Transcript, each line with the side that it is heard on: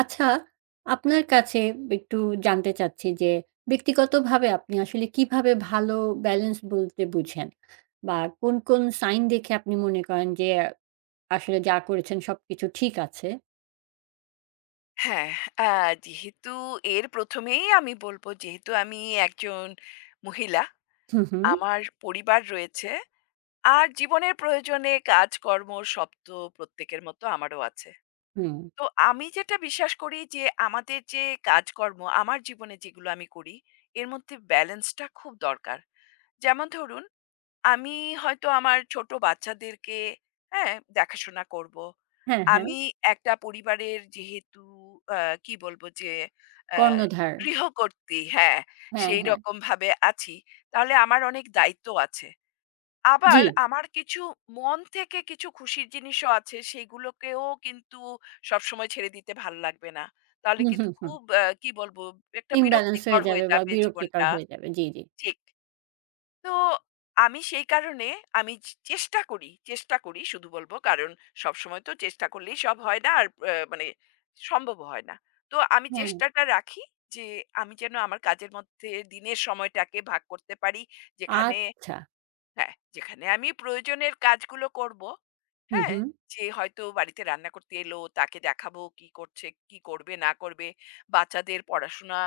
right: আচ্ছা, আপনার কাছে একটু জানতে চাচ্ছি যে ব্যক্তিগতভাবে আপনি আসলে কিভাবে ভালো ব্যালেন্স বলতে বুঝেন? বা কোন সাইন দেখে আপনি মনে করেন যে আসলে যা করেছেন সবকিছু ঠিক আছে?
left: হ্যাঁ, আ যেহেতু এর ১ম এই আমি বলব যেহেতু আমি একজন মহিলা,
right: হু, হু,
left: আমার পরিবার রয়েছে। আর জীবনের প্রয়োজনে কাজকর্ম সব তো প্রত্যেকের মতো আমারও আছে।
right: হুম।
left: তো আমি যেটা বিশ্বাস করি যে আমাদের যে কাজকর্ম আমার জীবনে যেগুলো আমি করি, এর মধ্যে ব্যালেন্সটা খুব দরকার। যেমন ধরুন আমি হয়তো আমার ছোট বাচ্চাদেরকে, হ্যাঁ? দেখাশোনা করব।
right: হ্যাঁ, হ্যাঁ।
left: আমি একটা পরিবারের যেহেতু আ কি বলব যে আ
right: কর্ণধার।
left: গৃহকর্ত্রী, হ্যাঁ,
right: হ্যাঁ, হ্যাঁ।
left: সেইরকমভাবে আছি। তাহলে আমার অনেক দায়িত্ব আছে।
right: জি।
left: আবার আমার কিছু মন থেকে কিছু খুশির জিনিসও আছে, সেগুলোকেও কিন্তু সবসময় ছেড়ে দিতে ভাল লাগবে না। তাহলে
right: হুম,
left: কিন্তু
right: হুম, হুম।
left: খুব কি বলব, একটা
right: ইমব্যালেন্স
left: বিরক্তিকর
right: হয়ে
left: হয়ে
right: যাবে বা
left: যাবে
right: বিরক্তিকর
left: জীবনটা।
right: হয়ে যাবে। জি, জি।
left: ঠিক। তো আমি সেই কারণে আমি চেষ্টা করি, চেষ্টা করি শুধু বলব। কারণ সবসময় তো চেষ্টা করলেই সব হয় না। আর মানে সম্ভবও হয় না। তো আমি
right: হ্যাঁ।
left: চেষ্টাটা রাখি যে আমি যেন আমার কাজের মধ্যে দিনের সময়টাকে ভাগ করতে পারি। যেখানে
right: আচ্ছা।
left: হ্যাঁ, যেখানে আমি প্রয়োজনের কাজগুলো করব।
right: হু,
left: হ্যাঁ?
right: হু।
left: যে হয়তো বাড়িতে রান্না করতে এলো, তাকে দেখাবো কি করছে, কি করবে না করবে। বাচ্চাদের পড়াশোনা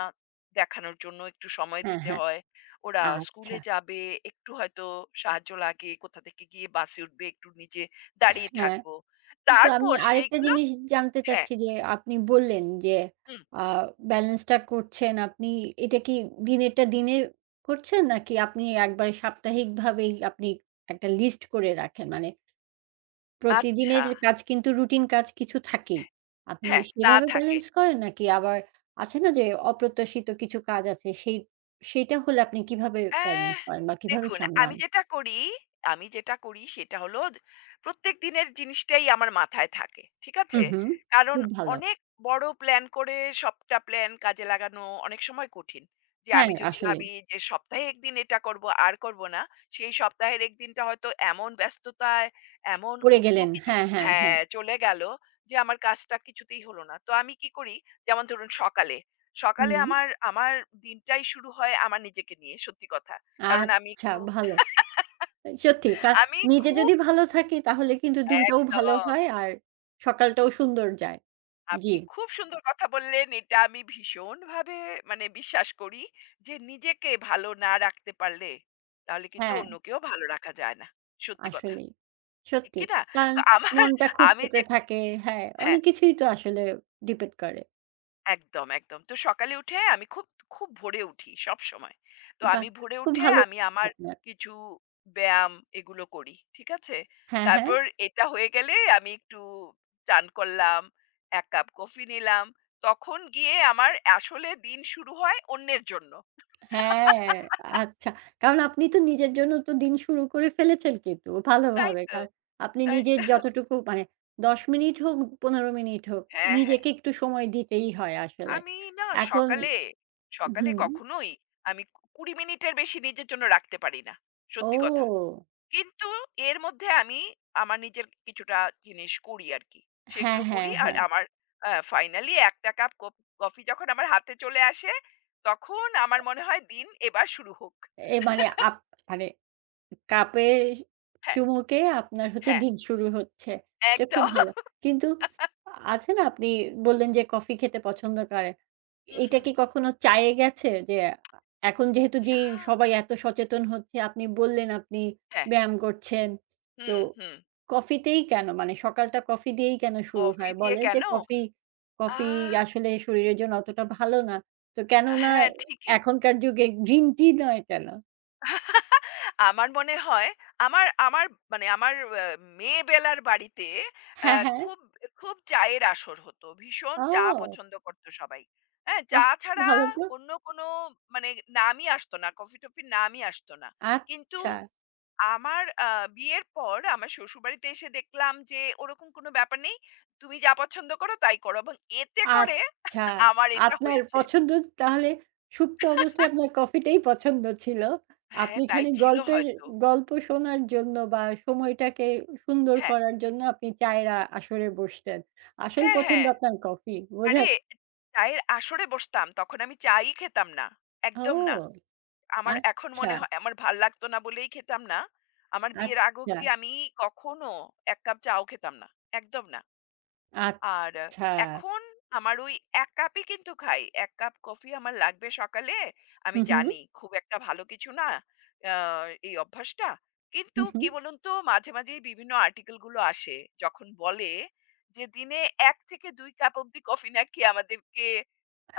left: দেখানোর জন্য একটু সময়
right: হ্যাঁ,
left: দিতে
right: হ্যাঁ।
left: হয়। ওরা
right: আচ্ছা।
left: স্কুলে যাবে, একটু হয়তো সাহায্য লাগে। কোথা থেকে গিয়ে বাসে উঠবে, একটু নিচে দাঁড়িয়ে
right: হ্যাঁ।
left: থাকবো।
right: তো আমি
left: তারপর
right: আরেকটা
left: সেইগুলো
right: জিনিস জানতে
left: হ্যাঁ,
right: চাচ্ছি যে আপনি বললেন যে
left: হুম।
right: আ ব্যালেন্সটা করছেন আপনি, এটা কি দিনেরটা দিনে করছেন? নাকি আপনি একবারে সাপ্তাহিকভাবেই আপনি একটা লিস্ট করে রাখেন? মানে
left: আচ্ছা,
right: প্রতিদিনের কাজ কিন্তু রুটিন কাজ কিছু থাকেই। আপনি
left: হ্যাঁ, তা
right: সেভাবে
left: থাকে।
right: ব্যালেন্স করেন? নাকি আবার আছে না যে অপ্রত্যাশিত কিছু কাজ আছে, সেইটা হলে আপনি কিভাবে ব্যালেন্স
left: অ্যাহ
right: করেন বা কিভাবে
left: দেখুন, আমি
right: সামলান?
left: যেটা করি আমি যেটা করি সেটা হলো প্রত্যেক দিনের জিনিসটাই আমার মাথায় থাকে। ঠিক
right: হুম,
left: আছে?
right: হুম।
left: কারণ
right: খুব ভালো।
left: অনেক বড় প্ল্যান করে সবটা প্ল্যান কাজে লাগানো অনেক সময় কঠিন। যে
right: হ্যাঁ,
left: আমি যদি
right: আসলেই।
left: ভাবি যে সপ্তাহে ১ দিন এটা করব আর করব না, সেই সপ্তাহের ১ দিনটা হয়তো এমন ব্যস্ততায় এমন
right: পড়ে
left: অন্য
right: গেলেন।
left: কিছু
right: হ্যাঁ, হ্যাঁ, হ্যাঁ।
left: হ্যাঁ, চলে গেল যে আমার কাজটা কিছুতেই হলো না। তো আমি কি করি যেমন ধরুন সকালে সকালে
right: হুম।
left: আমার আমার দিনটাই শুরু হয় আমার নিজেকে নিয়ে সত্যি কথা। কারণ আমি
right: আচ্ছা,
left: একটু
right: ভালো। সত্যি কা
left: আমি
right: নিজে
left: খুব
right: যদি ভালো থাকি তাহলে কিন্তু দিনটাও ভালো
left: একদম।
right: হয় আর সকালটাও সুন্দর যায়।
left: আপনি
right: জি,
left: খুব সুন্দর কথা বললেন। এটা আমি ভীষণভাবে মানে বিশ্বাস করি যে নিজেকে ভালো না রাখতে পারলে তাহলে কিন্তু
right: হ্যাঁ,
left: অন্যকেও ভালো রাখা যায় না। সত্যি কথা।
right: আসলেই।
left: ঠিক
right: সত্যি।
left: কি না?
right: কারণ
left: তো আমার
right: মনটা
left: আমি
right: খুঁটখুঁটে
left: যে
right: থাকে। হ্যাঁ,
left: হ্যাঁ।
right: অনেক কিছুই তো আসলে ডিপেন্ড করে।
left: একদম, একদম। তো সকালে উঠে আমি খুব, খুব ভোরে উঠি সবসময়। তো
right: বাহ!
left: আমি ভোরে
right: খুব
left: উঠে
right: ভালো
left: আমি আমার
right: আপনার।
left: কিছু ব্যায়াম এগুলো করি। ঠিক আছে?
right: হ্যাঁ, হ্যাঁ।
left: তারপর এটা হয়ে গেলে আমি একটু চান করলাম, ১ কাপ কফি নিলাম। তখন গিয়ে আমার আসলে দিন শুরু হয় অন্যের জন্য।
right: হ্যাঁ, আচ্ছা। কারণ আপনি তো নিজের জন্য তো দিন শুরু করে ফেলেছেন কিন্তু
left: তাই
right: ভালোভাবে।
left: তো,
right: কারণ আপনি
left: তাই
right: নিজের
left: তো।
right: যতটুকু মানে ১০ মিনিট হোক, ১৫ মিনিট হোক,
left: হ্যাঁ, হ্যাঁ।
right: নিজেকে একটু সময় দিতেই হয় আসলে।
left: আমি না
right: এখন
left: সকালে, সকালে
right: হুম,
left: কখনোই আমি ২০ মিনিটের বেশি নিজের জন্য রাখতে পারি না। সত্যি কথা।
right: ও!
left: কিন্তু এর মধ্যে আমি আমার নিজের কিছুটা জিনিস করি আর কি।
right: হ্যাঁ,
left: সেগুলো
right: হ্যাঁ,
left: করি। আর
right: হ্যাঁ।
left: আমার ফাইনালি ১ টা কাপ কফি যখন আমার হাতে চলে আসে, তখন আমার মনে হয় দিন এবার শুরু হোক।
right: এ মানে আপ মানে কাপের
left: হ্যাঁ,
right: চুমুকে আপনার হচ্ছে
left: হ্যাঁ,
right: দিন শুরু হচ্ছে। এটা খুব
left: একদম।
right: ভালো। কিন্তু আছে না, আপনি বললেন যে কফি খেতে পছন্দ করেন।
left: হুম,
right: এটা
left: হুম।
right: কি কখনো চায়ে গেছে? যে এখন যেহেতু যে
left: চা?
right: সবাই এত সচেতন হচ্ছে, আপনি বললেন আপনি
left: হ্যাঁ,
right: ব্যায়াম করছেন। তো
left: হুম, হুম।
right: কফিতেই কেন? মানে সকালটা কফি দিয়েই কেন শুরু
left: কফি
right: হয়?
left: দিয়ে
right: বলে যে
left: কেন?
right: কফি,
left: আ
right: কফি আসলে শরীরের জন্য অতটা ভালো না। তো কেননা
left: হ্যাঁ, ঠিকই।
right: এখনকার যুগে গ্রিন টি নয় কেন?
left: আমার মনে হয় আমার আমার মানে আমার আ মেয়েবেলার বাড়িতে আ
right: হ্যাঁ, হ্যাঁ।
left: খুব, খুব চায়ের আসর হতো। ভীষণ চা
right: ও!
left: পছন্দ করত সবাই। হ্যাঁ?
right: বাহ!
left: চা ছাড়া
right: ভালো তো।
left: অন্য কোনো মানে নামই আসত না। কফি-টফির নামই আসত না। কিন্তু
right: আচ্ছা,
left: আমার বিয়ের পর আমার শ্বশুরবাড়িতে এসে দেখলাম যে ওরকম কোনো ব্যাপার নেই। তুমি যা পছন্দ করো তাই করো এবং এতে করে
right: আচ্ছা।
left: আমার এটা
right: আপনার
left: হয়েছে।
right: পছন্দ তাহলে সুপ্ত অবস্থায় আপনার কফিটাই পছন্দ ছিল।
left: হ্যাঁ,
right: আপনি
left: তাই
right: খালি
left: ছিল
right: গল্পের
left: হয়তো।
right: গল্প শোনার জন্য বা সময়টাকে সুন্দর
left: হ্যাঁ,
right: করার জন্য আপনি চায়ের আসরে বসতেন। আসল
left: হ্যাঁ,
right: পছন্দ
left: হ্যাঁ।
right: আপনার কফি। বোঝা
left: আরে চায়ের আসরে বসতাম। তখন আমি চাই খেতাম না।
right: ও
left: একদম না। আমার এখন
right: আচ্ছা,
left: মনে হয় আমার ভাল লাগতো না বলেই খেতাম না। আমার বিয়ের আগ
right: আচ্ছা,
left: অব্দি আমি কখনো ১ কাপ চাও খেতাম না। একদম না। আর
right: আচ্ছা।
left: এখন আমার ওই ১ কাপই কিন্তু খাই। ১ কাপ কফি আমার লাগবে সকালে।
right: হু,
left: আমি
right: হু,
left: জানি খুব একটা ভালো কিছু না আ এই অভ্যাসটা।
right: হু,
left: কিন্তু
right: হু।
left: কি বলুন তো মাঝে, মাঝেই বিভিন্ন আর্টিকেল গুলো আসে যখন বলে যে দিনে ১ থেকে ২ কাপ অব্দি কফি না খেয়ে আমাদেরকে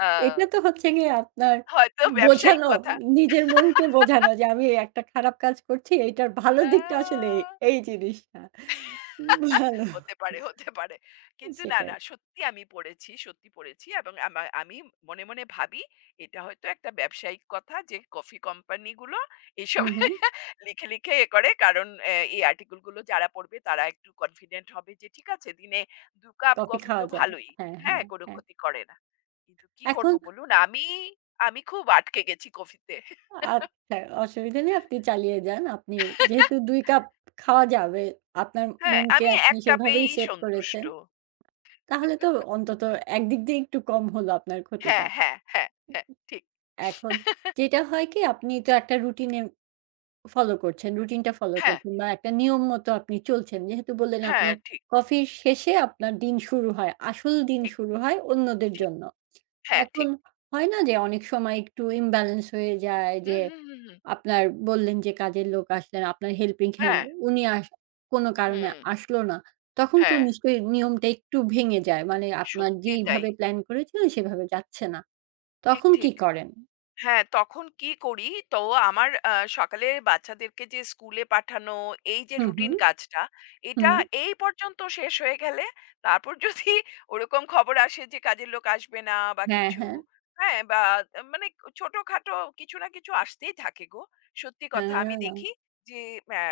left: আ
right: এটা তো হচ্ছে গিয়ে আপনার
left: হয়তো ব্যবসায়িক
right: বোঝানো,
left: কথা।
right: নিজের মনকে বোঝানো যে আমি একটা খারাপ কাজ করছি। এইটার ভালো দিকটা আসলে
left: আ
right: এই এই জিনিসটা। ভালো।
left: হতে পারে, হতে পারে। কিন্তু না,
right: সেটাই।
left: না সত্যি আমি পড়েছি, সত্যি পড়েছি এবং আমি মনে, মনে ভাবি এটা হয়তো একটা ব্যবসায়িক কথা যে কফি কোম্পানি গুলো এসব
right: হুম, হুম।
left: লিখে, লিখে এ করে। কারণ এই আর্টিকেল গুলো যারা পড়বে তারা একটু কনফিডেন্ট হবে যে ঠিক আছে দিনে ২ কাপ
right: কফি
left: কফি তো
right: খাওয়া যায়।
left: ভালোই।
right: হ্যাঁ,
left: হ্যাঁ,
right: হ্যাঁ,
left: কোনো
right: হ্যাঁ।
left: ক্ষতি করে না। কিন্তু কি করব
right: এখন
left: বলুন? আমি খুব আটকে গেছি কফিতে।
right: আচ্ছা, অসুবিধা নেই, আপনি চালিয়ে যান। আপনি যেহেতু ২ কাপ খাওয়া যাবে, আপনার
left: হ্যাঁ,
right: মনকে
left: আমি
right: আপনি
left: ১
right: সেভাবেই
left: কাপেই
right: সেট করেছেন।
left: সন্তুষ্ট।
right: তাহলে তো অন্তত একদিক দিয়ে একটু কম হলো আপনার ক্ষতিটা।
left: হ্যাঁ, হ্যাঁ, হ্যাঁ, হ্যাঁ, ঠিক।
right: এখন যেটা হয় কি, আপনি তো একটা রুটিনে ফলো করছেন, রুটিনটা ফলো
left: হ্যাঁ,
right: করছেন বা একটা নিয়ম মতো আপনি চলছেন। যেহেতু বললেন
left: হ্যাঁ,
right: আপনার
left: ঠিক,
right: কফির শেষে আপনার দিন শুরু হয়। আসল দিন
left: ঠিক,
right: শুরু হয় অন্যদের
left: ঠিক।
right: জন্য।
left: হ্যাঁ,
right: এখন
left: ঠিক।
right: হয় না যে অনেক সময় একটু ইমব্যালেন্স হয়ে যায় যে
left: হুম, হুম, হুম, হুম।
right: আপনার, বললেন যে কাজের লোক আসলেন, আপনার হেল্পিং হ্যান্ড
left: হ্যাঁ,
right: উনি কোনো কারণে
left: হুম,
right: আসলো না। তখন তো
left: হ্যাঁ,
right: নিশ্চয়ই নিয়মটা একটু ভেঙে যায়। মানে আপনার
left: সত্যিই তাই।
right: যেইভাবে প্ল্যান করেছিলেন সেভাবে যাচ্ছে না।
left: ঠিক,
right: তখন কি
left: ঠিক।
right: করেন?
left: হ্যাঁ, তখন কি করি? তো আমার সকালে বাচ্চাদেরকে যে স্কুলে পাঠানো, এই যে
right: হুম, হুম,
left: রুটিন কাজটা, এটা
right: হুম।
left: এই পর্যন্ত শেষ হয়ে গেলে তারপর যদি ওরকম খবর আসে যে কাজের লোক আসবে না বা
right: হ্যাঁ,
left: কিছু,
right: হ্যাঁ।
left: হ্যাঁ? বা মানে ছোটখাটো কিছু না কিছু আসতেই থাকে গো। সত্যি কথা আমি
right: আ
left: দেখি যে অ্যা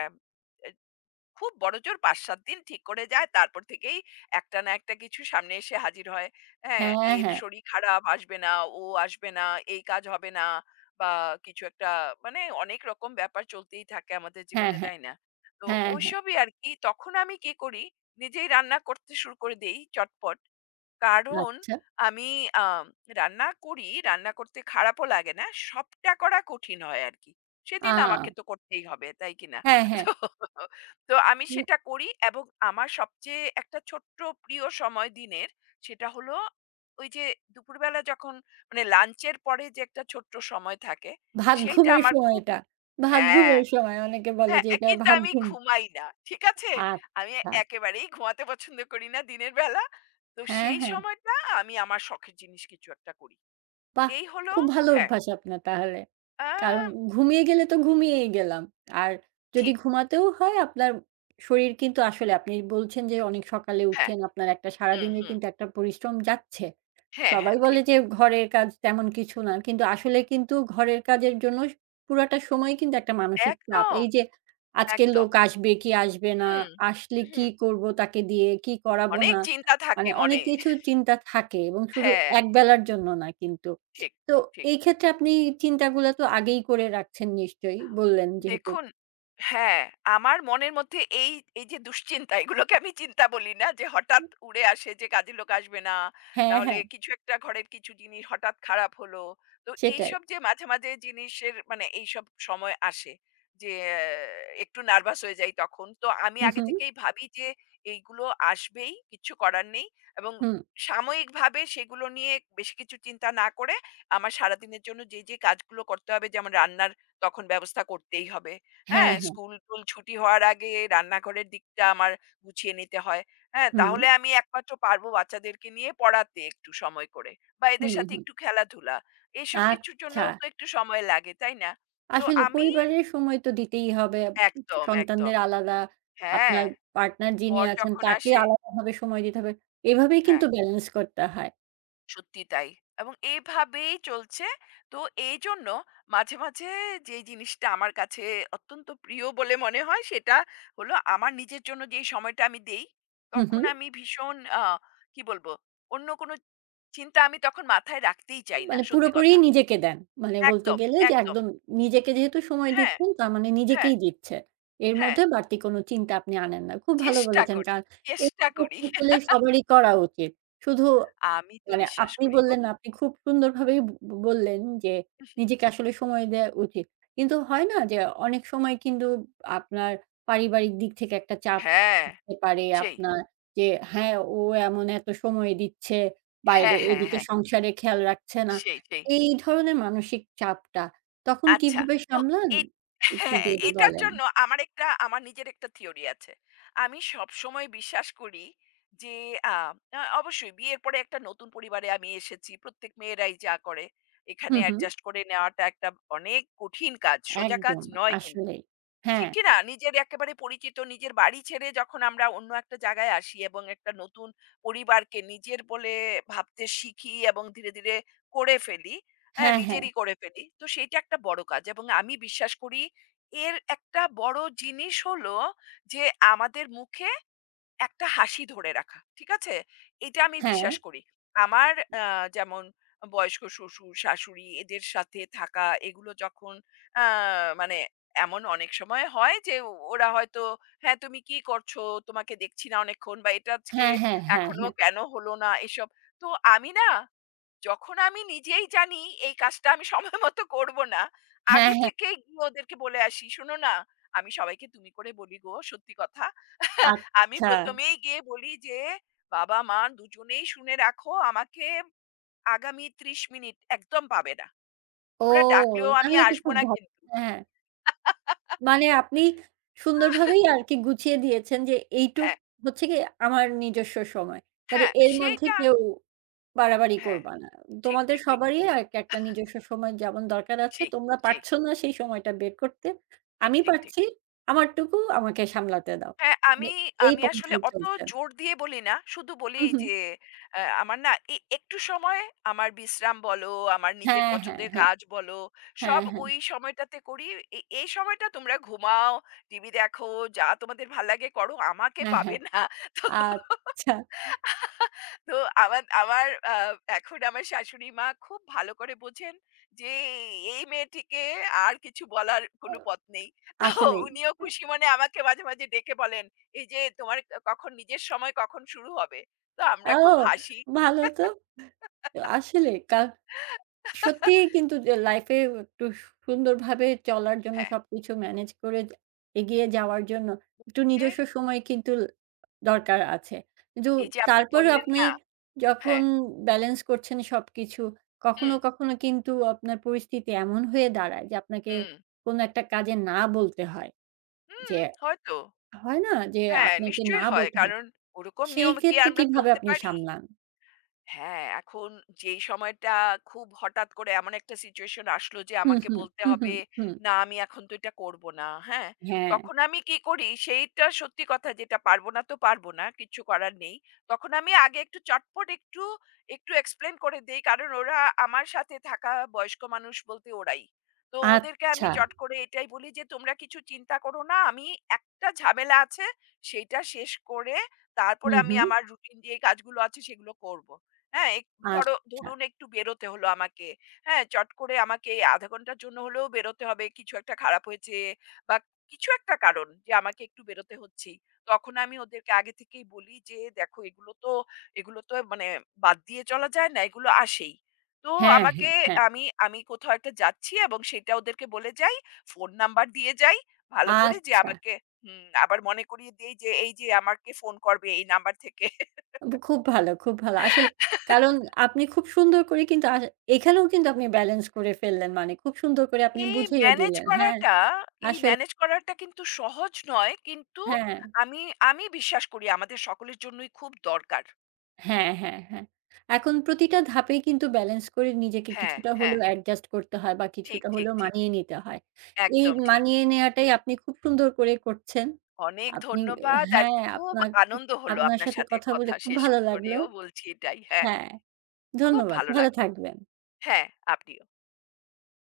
left: খুব বড়জোর ৫-৭ দিন ঠিক করে যায়। তারপর থেকেই একটা না একটা কিছু সামনে এসে হাজির হয়। হ্যাঁ,
right: হ্যাঁ,
left: এর
right: হ্যাঁ।
left: শরীর খারাপ, আসবে না, ও আসবে না, এই কাজ হবে না বা কিছু একটা মানে অনেক রকম ব্যাপার চলতেই থাকে আমাদের
right: হ্যাঁ,
left: জীবনে,
right: হ্যাঁ।
left: তাই না? তো
right: হ্যাঁ, হ্যাঁ।
left: ওইসবই আরকি। তখন আমি কি করি, নিজেই রান্না করতে শুরু করে দেই চটপট। কারণ
right: আচ্ছা।
left: আমি আম রান্না করি, রান্না করতে খারাপও লাগে না। সবটা করা কঠিন হয় আরকি।
right: আ
left: সেদিন আমাকে তো করতেই হবে, তাই কিনা?
right: হ্যাঁ, হ্যাঁ।
left: তো তো আমি
right: উম
left: সেটা করি এবং আমার সবচেয়ে একটা ছোট্ট প্রিয় সময় দিনের সেটা হলো ওই যে দুপুরবেলা যখন মানে লাঞ্চের পরে যে একটা ছোট্ট সময় থাকে
right: ভাত
left: সেইটা
right: ঘুমের
left: আমার
right: সময়
left: খুব
right: এটা। ভাত
left: হ্যাঁ
right: ঘুমের সময় অনেকে বলে
left: হ্যাঁ
right: যে
left: এ
right: এটা
left: কিন্তু
right: ভাত
left: আমি
right: ঘুম।
left: ঘুমাই না ঠিক আছে আমি
right: আচ্ছা।
left: একেবারেই ঘুমাতে পছন্দ করি না দিনের বেলা তো
right: হ্যাঁ,
left: সেই
right: হ্যাঁ।
left: সময়টা আমি আমার শখের জিনিস কিছু একটা করি
right: বাহ!
left: এই হলো
right: খুব ভালো
left: হ্যাঁ
right: অভ্যাস আপনার তাহলে। কারণ
left: আহ,
right: ঘুমিয়ে গেলে তো ঘুমিয়েই গেলাম। আর যদি
left: ঠিক
right: ঘুমাতেও হয়, আপনার শরীর কিন্তু আসলে আপনি বলছেন যে অনেক সকালে
left: হ্যাঁ
right: উঠছেন, আপনার একটা
left: হুম
right: সারাদিনের
left: হুম
right: কিন্তু একটা পরিশ্রম যাচ্ছে।
left: হ্যাঁ
right: সবাই
left: হ্যাঁ
right: বলে
left: ঠিক
right: যে ঘরের কাজ তেমন কিছু না। কিন্তু আসলে কিন্তু ঘরের কাজের জন্য পুরাটা সময় কিন্তু একটা মানসিক চাপ।
left: একদম
right: এই যে আজকের
left: একদম
right: লোক আসবে কি আসবে না,
left: হুম
right: আসলে
left: হুম
right: কি
left: হুম।
right: করব তাকে দিয়ে, কি করাবো
left: অনেক
right: না।
left: চিন্তা
right: মানে
left: থাকে
right: অনেক
left: মনে।
right: কিছু চিন্তা থাকে এবং শুধু
left: হ্যাঁ,
right: একবেলার জন্য না কিন্তু।
left: ঠিক,
right: তো
left: ঠিক।
right: এই ক্ষেত্রে আপনি চিন্তাগুলা তো আগেই করে রাখছেন নিশ্চয়ই, বললেন যেহেতু।
left: দেখুন হ্যাঁ, আমার মনের মধ্যে এই, এই যে দুশ্চিন্তা এগুলোকে আমি চিন্তা বলি না যে হঠাৎ উড়ে আসে যে কাজের লোক আসবে না, না
right: হ্যাঁ,
left: হলে
right: হ্যাঁ,
left: কিছু একটা ঘরের কিছু জিনিস হঠাৎ খারাপ হলো। তো
right: সেটাই।
left: এইসব যে মাঝে, মাঝে জিনিসের মানে এইসব সময় আসে যে আহ, একটু নার্ভাস হয়ে যাই তখন। তো আমি
right: হু,
left: আগে
right: হু,
left: থেকেই ভাবি যে এইগুলো আসবেই, কিচ্ছু করার নেই এবং
right: হুম।
left: সাময়িকভাবে সেগুলো নিয়ে বেশি কিছু চিন্তা না করে আমার সারাদিনের জন্য যে, যে কাজগুলো করতে হবে যেমন রান্নার তখন ব্যবস্থা করতেই হবে।
right: হ্যাঁ,
left: হ্যাঁ?
right: হ্যাঁ।
left: স্কুল-টুল ছুটি হওয়ার আগে রান্নাঘরের দিকটা আমার গুছিয়ে নিতে হয়। হ্যাঁ?
right: হুম,
left: তাহলে আমি একমাত্র পারবো বাচ্চাদেরকে নিয়ে পড়াতে একটু সময় করে বা এদের
right: হুম,
left: সাথে
right: হুম।
left: একটু খেলাধুলা। এইসব কিছুর
right: আচ্ছা।
left: জন্যও তো একটু সময় লাগে, তাই না? তো
right: আসলে
left: আমি
right: পরিবারের সময় তো দিতেই হবে।
left: একদম, একদম।
right: সন্তানদের আলাদা,
left: হ্যাঁ,
right: আপনার পার্টনার যিনি
left: বর
right: আছেন
left: যখন
right: তাকে
left: আসে
right: আলাদাভাবে সময় দিতে হবে। এভাবেই
left: হ্যাঁ।
right: কিন্তু ব্যালেন্স করতে হয়।
left: সত্যি তাই। এবং এভাবেই চলছে। তো এইজন্য মাঝে, মাঝে যেই জিনিসটা আমার কাছে অত্যন্ত প্রিয় বলে মনে হয় সেটা হলো আমার নিজের জন্য যেই সময়টা আমি দেই,
right: হু, হু।
left: তখন আমি ভীষণ কি বলবো? অন্য কোনো চিন্তা আমি তখন মাথায় রাখতেই চাই না।
right: মানে
left: সত্যি
right: পুরোপুরি
left: কথা।
right: নিজেকে দেন। মানে বলতে
left: একদম,
right: গেলে যে
left: একদম।
right: একদম নিজেকে যেহেতু সময়
left: হ্যাঁ,
right: দিচ্ছেন, তার মানে
left: হ্যাঁ,
right: নিজেকেই দিচ্ছে। এর
left: হ্যাঁ।
right: মধ্যে বাড়তি কোনো চিন্তা আপনি আনেন না। খুব ভালো
left: চেষ্টা
right: বলেছেন,
left: করি,
right: কারণ এটা
left: চেষ্টা করি।
right: আসলে সবারই করা উচিত। শুধু
left: আমি তো
right: মানে
left: বিশ্বাস
right: আপনি
left: করি গো।
right: বললেন না, আপনি খুব সুন্দরভাবেই ব ব বললেন যে নিজেকে আসলে সময় দেয়া উচিত। কিন্তু হয় না যে অনেক সময় কিন্তু আপনার পারিবারিক দিক থেকে একটা চাপ
left: হ্যাঁ,
right: হতে পারে
left: সেই।
right: আপনার, যে হ্যাঁ, ও এমন এত সময় দিচ্ছে বাইরে,
left: হ্যাঁ, হ্যাঁ,
right: এদিকে
left: হ্যাঁ।
right: সংসারে খেয়াল রাখছে না।
left: সেই, সেই।
right: এই ধরনের মানসিক চাপটা তখন
left: আচ্ছা।
right: কিভাবে
left: তো
right: সামলান?
left: এট
right: একটু
left: হ্যাঁ,
right: যদি
left: এটার
right: বলেন।
left: জন্য আমার একটা আমার নিজের একটা থিওরি আছে। আমি সবসময় বিশ্বাস করি যে আ আ অবশ্যই বিয়ের পরে একটা নতুন পরিবারে আমি এসেছি। প্রত্যেক মেয়েরাই যা করে। এখানে
right: হুম, হুম।
left: অ্যাডজাস্ট করে নেওয়াটা একটা অনেক কঠিন কাজ। সোজা কাজ
right: একদম,
left: নয় কিন্তু।
right: আসলেই।
left: ঠিক
right: হ্যাঁ,
left: কি না? নিজের একেবারে পরিচিত নিজের বাড়ি ছেড়ে যখন আমরা অন্য একটা জায়গায় আসি এবং একটা নতুন পরিবারকে নিজের বলে ভাবতে শিখি এবং ধীরে, ধীরে করে ফেলি, হ্যাঁ?
right: হ্যাঁ, হ্যাঁ,
left: নিজেরই করে ফেলি। তো সেইটা একটা বড় কাজ এবং আমি বিশ্বাস করি এর একটা বড় জিনিস হলো যে আমাদের মুখে একটা হাসি ধরে রাখা। ঠিক আছে? এটা আমি
right: হ্যাঁ,
left: বিশ্বাস করি। আমার আ যেমন বয়স্ক শ্বশুর-শাশুড়ি এদের সাথে থাকা এগুলো যখন আ মানে এমন অনেক সময় হয় যে ওরা হয়তো, "হ্যাঁ, তুমি কি করছো? তোমাকে দেখছি না অনেকক্ষণ" বা "এটা আজকে
right: হ্যাঁ, হ্যাঁ, হ্যাঁ,
left: এখনো
right: হ্যাঁ,
left: কেন হলো না?" এসব। তো আমি না যখন আমি নিজেই জানি এই কাজটা আমি সময় মতো করব না,
right: হ্যাঁ,
left: আগে
right: হ্যাঁ।
left: থেকেই গিয়ে ওদেরকে বলে আসি, "শোনো না, আমি সবাইকে তুমি করে বলি গো সত্যি কথা।" আমি
right: আচ্ছা।
left: ১ম এই গিয়ে বলি যে, "বাবা-মা দুজনেই শুনে রাখো আমাকে আগামী ৩০ মিনিট একদম পাবে না।
right: ও!
left: তোমরা ডাকলেও আমি
right: তাহলে তো
left: আসব
right: খুব
left: না
right: ভালো।
left: কিন্তু।"
right: হ্যাঁ, মানে আপনি সুন্দরভাবেই আরকি গুছিয়ে দিয়েছেন যে এইটুক
left: হ্যাঁ,
right: হচ্ছে গিয়ে আমার নিজস্ব সময়। কাজেই
left: হ্যাঁ,
right: এর মধ্যে
left: সেইটা
right: কেউ বাড়াবাড়ি
left: হ্যাঁ,
right: করবা না।
left: ঠিক,
right: তোমাদের
left: ঠিক, ঠিক।
right: সবারই এক একটা নিজস্ব সময় যেমন দরকার আছে।
left: সেই,
right: তোমরা
left: সেই,
right: পারছো না সেই সময়টা বের করতে।
left: ঠিক,
right: আমি
left: ঠিক, ঠিক।
right: পারছি, আমারটুকু আমাকে সামলাতে দাও।
left: হ্যাঁ,
right: মানে
left: আমি
right: এই
left: আমি আসলে
right: পন্থায়
left: অত
right: চলছেন।
left: জোর দিয়ে বলি না। শুধু বলি
right: হুম, হুম।
left: যে আমার না একটু সময় আমার বিশ্রাম বলো, আমার নিজের
right: হ্যাঁ, হ্যাঁ,
left: পছন্দের
right: হ্যাঁ।
left: কাজ বলো,
right: হ্যাঁ,
left: সব
right: হ্যাঁ।
left: ওই সময়টাতে করি। এই সময়টা তোমরা ঘুমাও, টিভি দেখো, যা তোমাদের ভাল লাগে করো। আমাকে
right: হ্যাঁ,
left: পাবে
right: হ্যাঁ।
left: না। তো
right: আচ্ছা।
left: তো আমার আমার এখন আমার শাশুড়ি মা খুব ভালো করে বোঝেন যে এই মেয়েটিকে আর কিছু বলার কোনো পথ নেই। তো
right: আসলেই।
left: উনিও খুশি মনে আমাকে মাঝে, মাঝে ডেকে বলেন, "এই যে তোমার কখন নিজের সময় কখন শুরু হবে?" তো আমরা
right: আও,
left: খুব হাসি।
right: ভালো তো। আসলে কা সত্যিই কিন্তু যে লাইফ এ একটু সুন্দরভাবে চলার জন্য
left: হ্যাঁ,
right: সবকিছু মেনেজ করে যে এগিয়ে যাওয়ার জন্য একটু
left: যে
right: নিজস্ব সময় কিন্তু দরকার আছে। কিন্তু
left: এই যে আপনি
right: তারপরেও
left: বললেন
right: আপনি
left: না
right: যখন
left: হ্যাঁ,
right: ব্যালেন্স করছেন সবকিছু, কখনো,
left: হুম,
right: কখনো কিন্তু আপনার পরিস্থিতি এমন হয়ে দাঁড়ায় যে আপনাকে
left: হুম,
right: কোনো একটা কাজে না বলতে হয়।
left: হুম,
right: যে
left: হয়তো।
right: হয় না? যে
left: হ্যাঁ,
right: আপনাকে না
left: নিশ্চয়ই হয়।
right: বলতে হয়।
left: কারণ ওরকম
right: সেই
left: নিয়মে কি
right: ক্ষেত্রে
left: আমরা
right: কিভাবে
left: চলতে
right: আপনি
left: পারি?
right: সামলান?
left: হ্যাঁ, এখন যেই সময়টা খুব হঠাৎ করে এমন একটা সিচুয়েশন আসলো যে
right: হুম,
left: আমাকে
right: হুম,
left: বলতে
right: হুম, হুম,
left: হবে,
right: হুম।
left: "না, আমি এখন তো এটা করব না।" হ্যাঁ?
right: হ্যাঁ,
left: তখন আমি কি করি, সেইটা সত্যি কথা যেটা পারব না তো পারব না, কিচ্ছু করার নেই। তখন আমি আগে একটু চটপট একটু, একটু এক্সপ্লেইন করে দেই। কারণ ওরা আমার সাথে থাকা বয়স্ক মানুষ বলতে ওরাই। তো ওদেরকে আমি
right: আচ্ছা।
left: চট করে এটাই বলি যে, "তোমরা কিছু চিন্তা করো না। আমি একটা ঝামেলা আছে, সেইটা শেষ করে তারপরে
right: হুম,
left: আমি
right: হুম,
left: আমার রুটিন যে কাজগুলো আছে সেগুলো করব।" হ্যাঁ, এক
right: আচ্ছা।
left: ধরুন একটু বেরোতে হলো আমাকে। হ্যাঁ, চট করে আমাকে এই আধা ঘন্টার জন্য হলেও বেরোতে হবে। কিছু একটা খারাপ হয়েছে বা কিছু একটা কারণ যে আমাকে একটু বেরোতে হচ্ছেই। তখন আমি ওদেরকে আগে থেকেই বলি যে, "দেখো এগুলো তো মানে বাদ দিয়ে চলা যায় না, এগুলো আসেই।" তো
right: হ্যাঁ, হ্যাঁ,
left: আমাকে
right: হ্যাঁ।
left: আমি আমি কোথাও একটা যাচ্ছি এবং সেটা ওদেরকে বলে যাই, ফোন নাম্বার দিয়ে যাই ভালো করে যে
right: আচ্ছা।
left: আমাকে হুম, আবার মনে করিয়ে দেই যে, "এই যে আমাকে ফোন করবে এই নাম্বার থেকে।"
right: খুব ভালো, খুব ভালো। আসলে, কারণ আপনি খুব সুন্দর করে কিন্তু এখানেও কিন্তু আপনি ব্যালেন্স করে ফেললেন। মানে খুব সুন্দর করে আপনি
left: এই
right: বুঝিয়ে
left: ম্যানেজ
right: দিলেন। হ্যাঁ,
left: করাটা এই
right: আসলে
left: ম্যানেজ করাটা কিন্তু সহজ নয়। কিন্তু
right: হ্যাঁ। হ্যাঁ।
left: আমি আমি বিশ্বাস করি আমাদের সকলের জন্যই খুব দরকার।
right: হ্যাঁ, হ্যাঁ, হ্যাঁ। এখন প্রতিটা ধাপেই কিন্তু ব্যালেন্স করে নিজেকে
left: হ্যাঁ,
right: কিছুটা
left: হ্যাঁ।
right: হলেও অ্যাডজাস্ট করতে হয় বা
left: ঠিক,
right: কিছুটা
left: ঠিক,
right: হলেও
left: ঠিক।
right: মানিয়ে নিতে হয়। এই
left: একদম ঠিক।
right: মানিয়ে নেয়াটাই আপনি খুব সুন্দর করে করছেন।
left: অনেক
right: আপনি
left: ধন্যবাদ। আর
right: হ্যাঁ,
left: খুব
right: আপনার
left: আনন্দ হলো
right: আপনার
left: আপনার
right: সাথে
left: সাথে
right: কথা বলে
left: কথা
right: খুব
left: শেষ
right: ভালো লাগলো।
left: করেও বলছি এটাই। হ্যাঁ,
right: হ্যাঁ,
left: খুব
right: ধন্যবাদ।
left: ভালো
right: ভালো
left: লাগলো।
right: থাকবেন।
left: হ্যাঁ, আপনি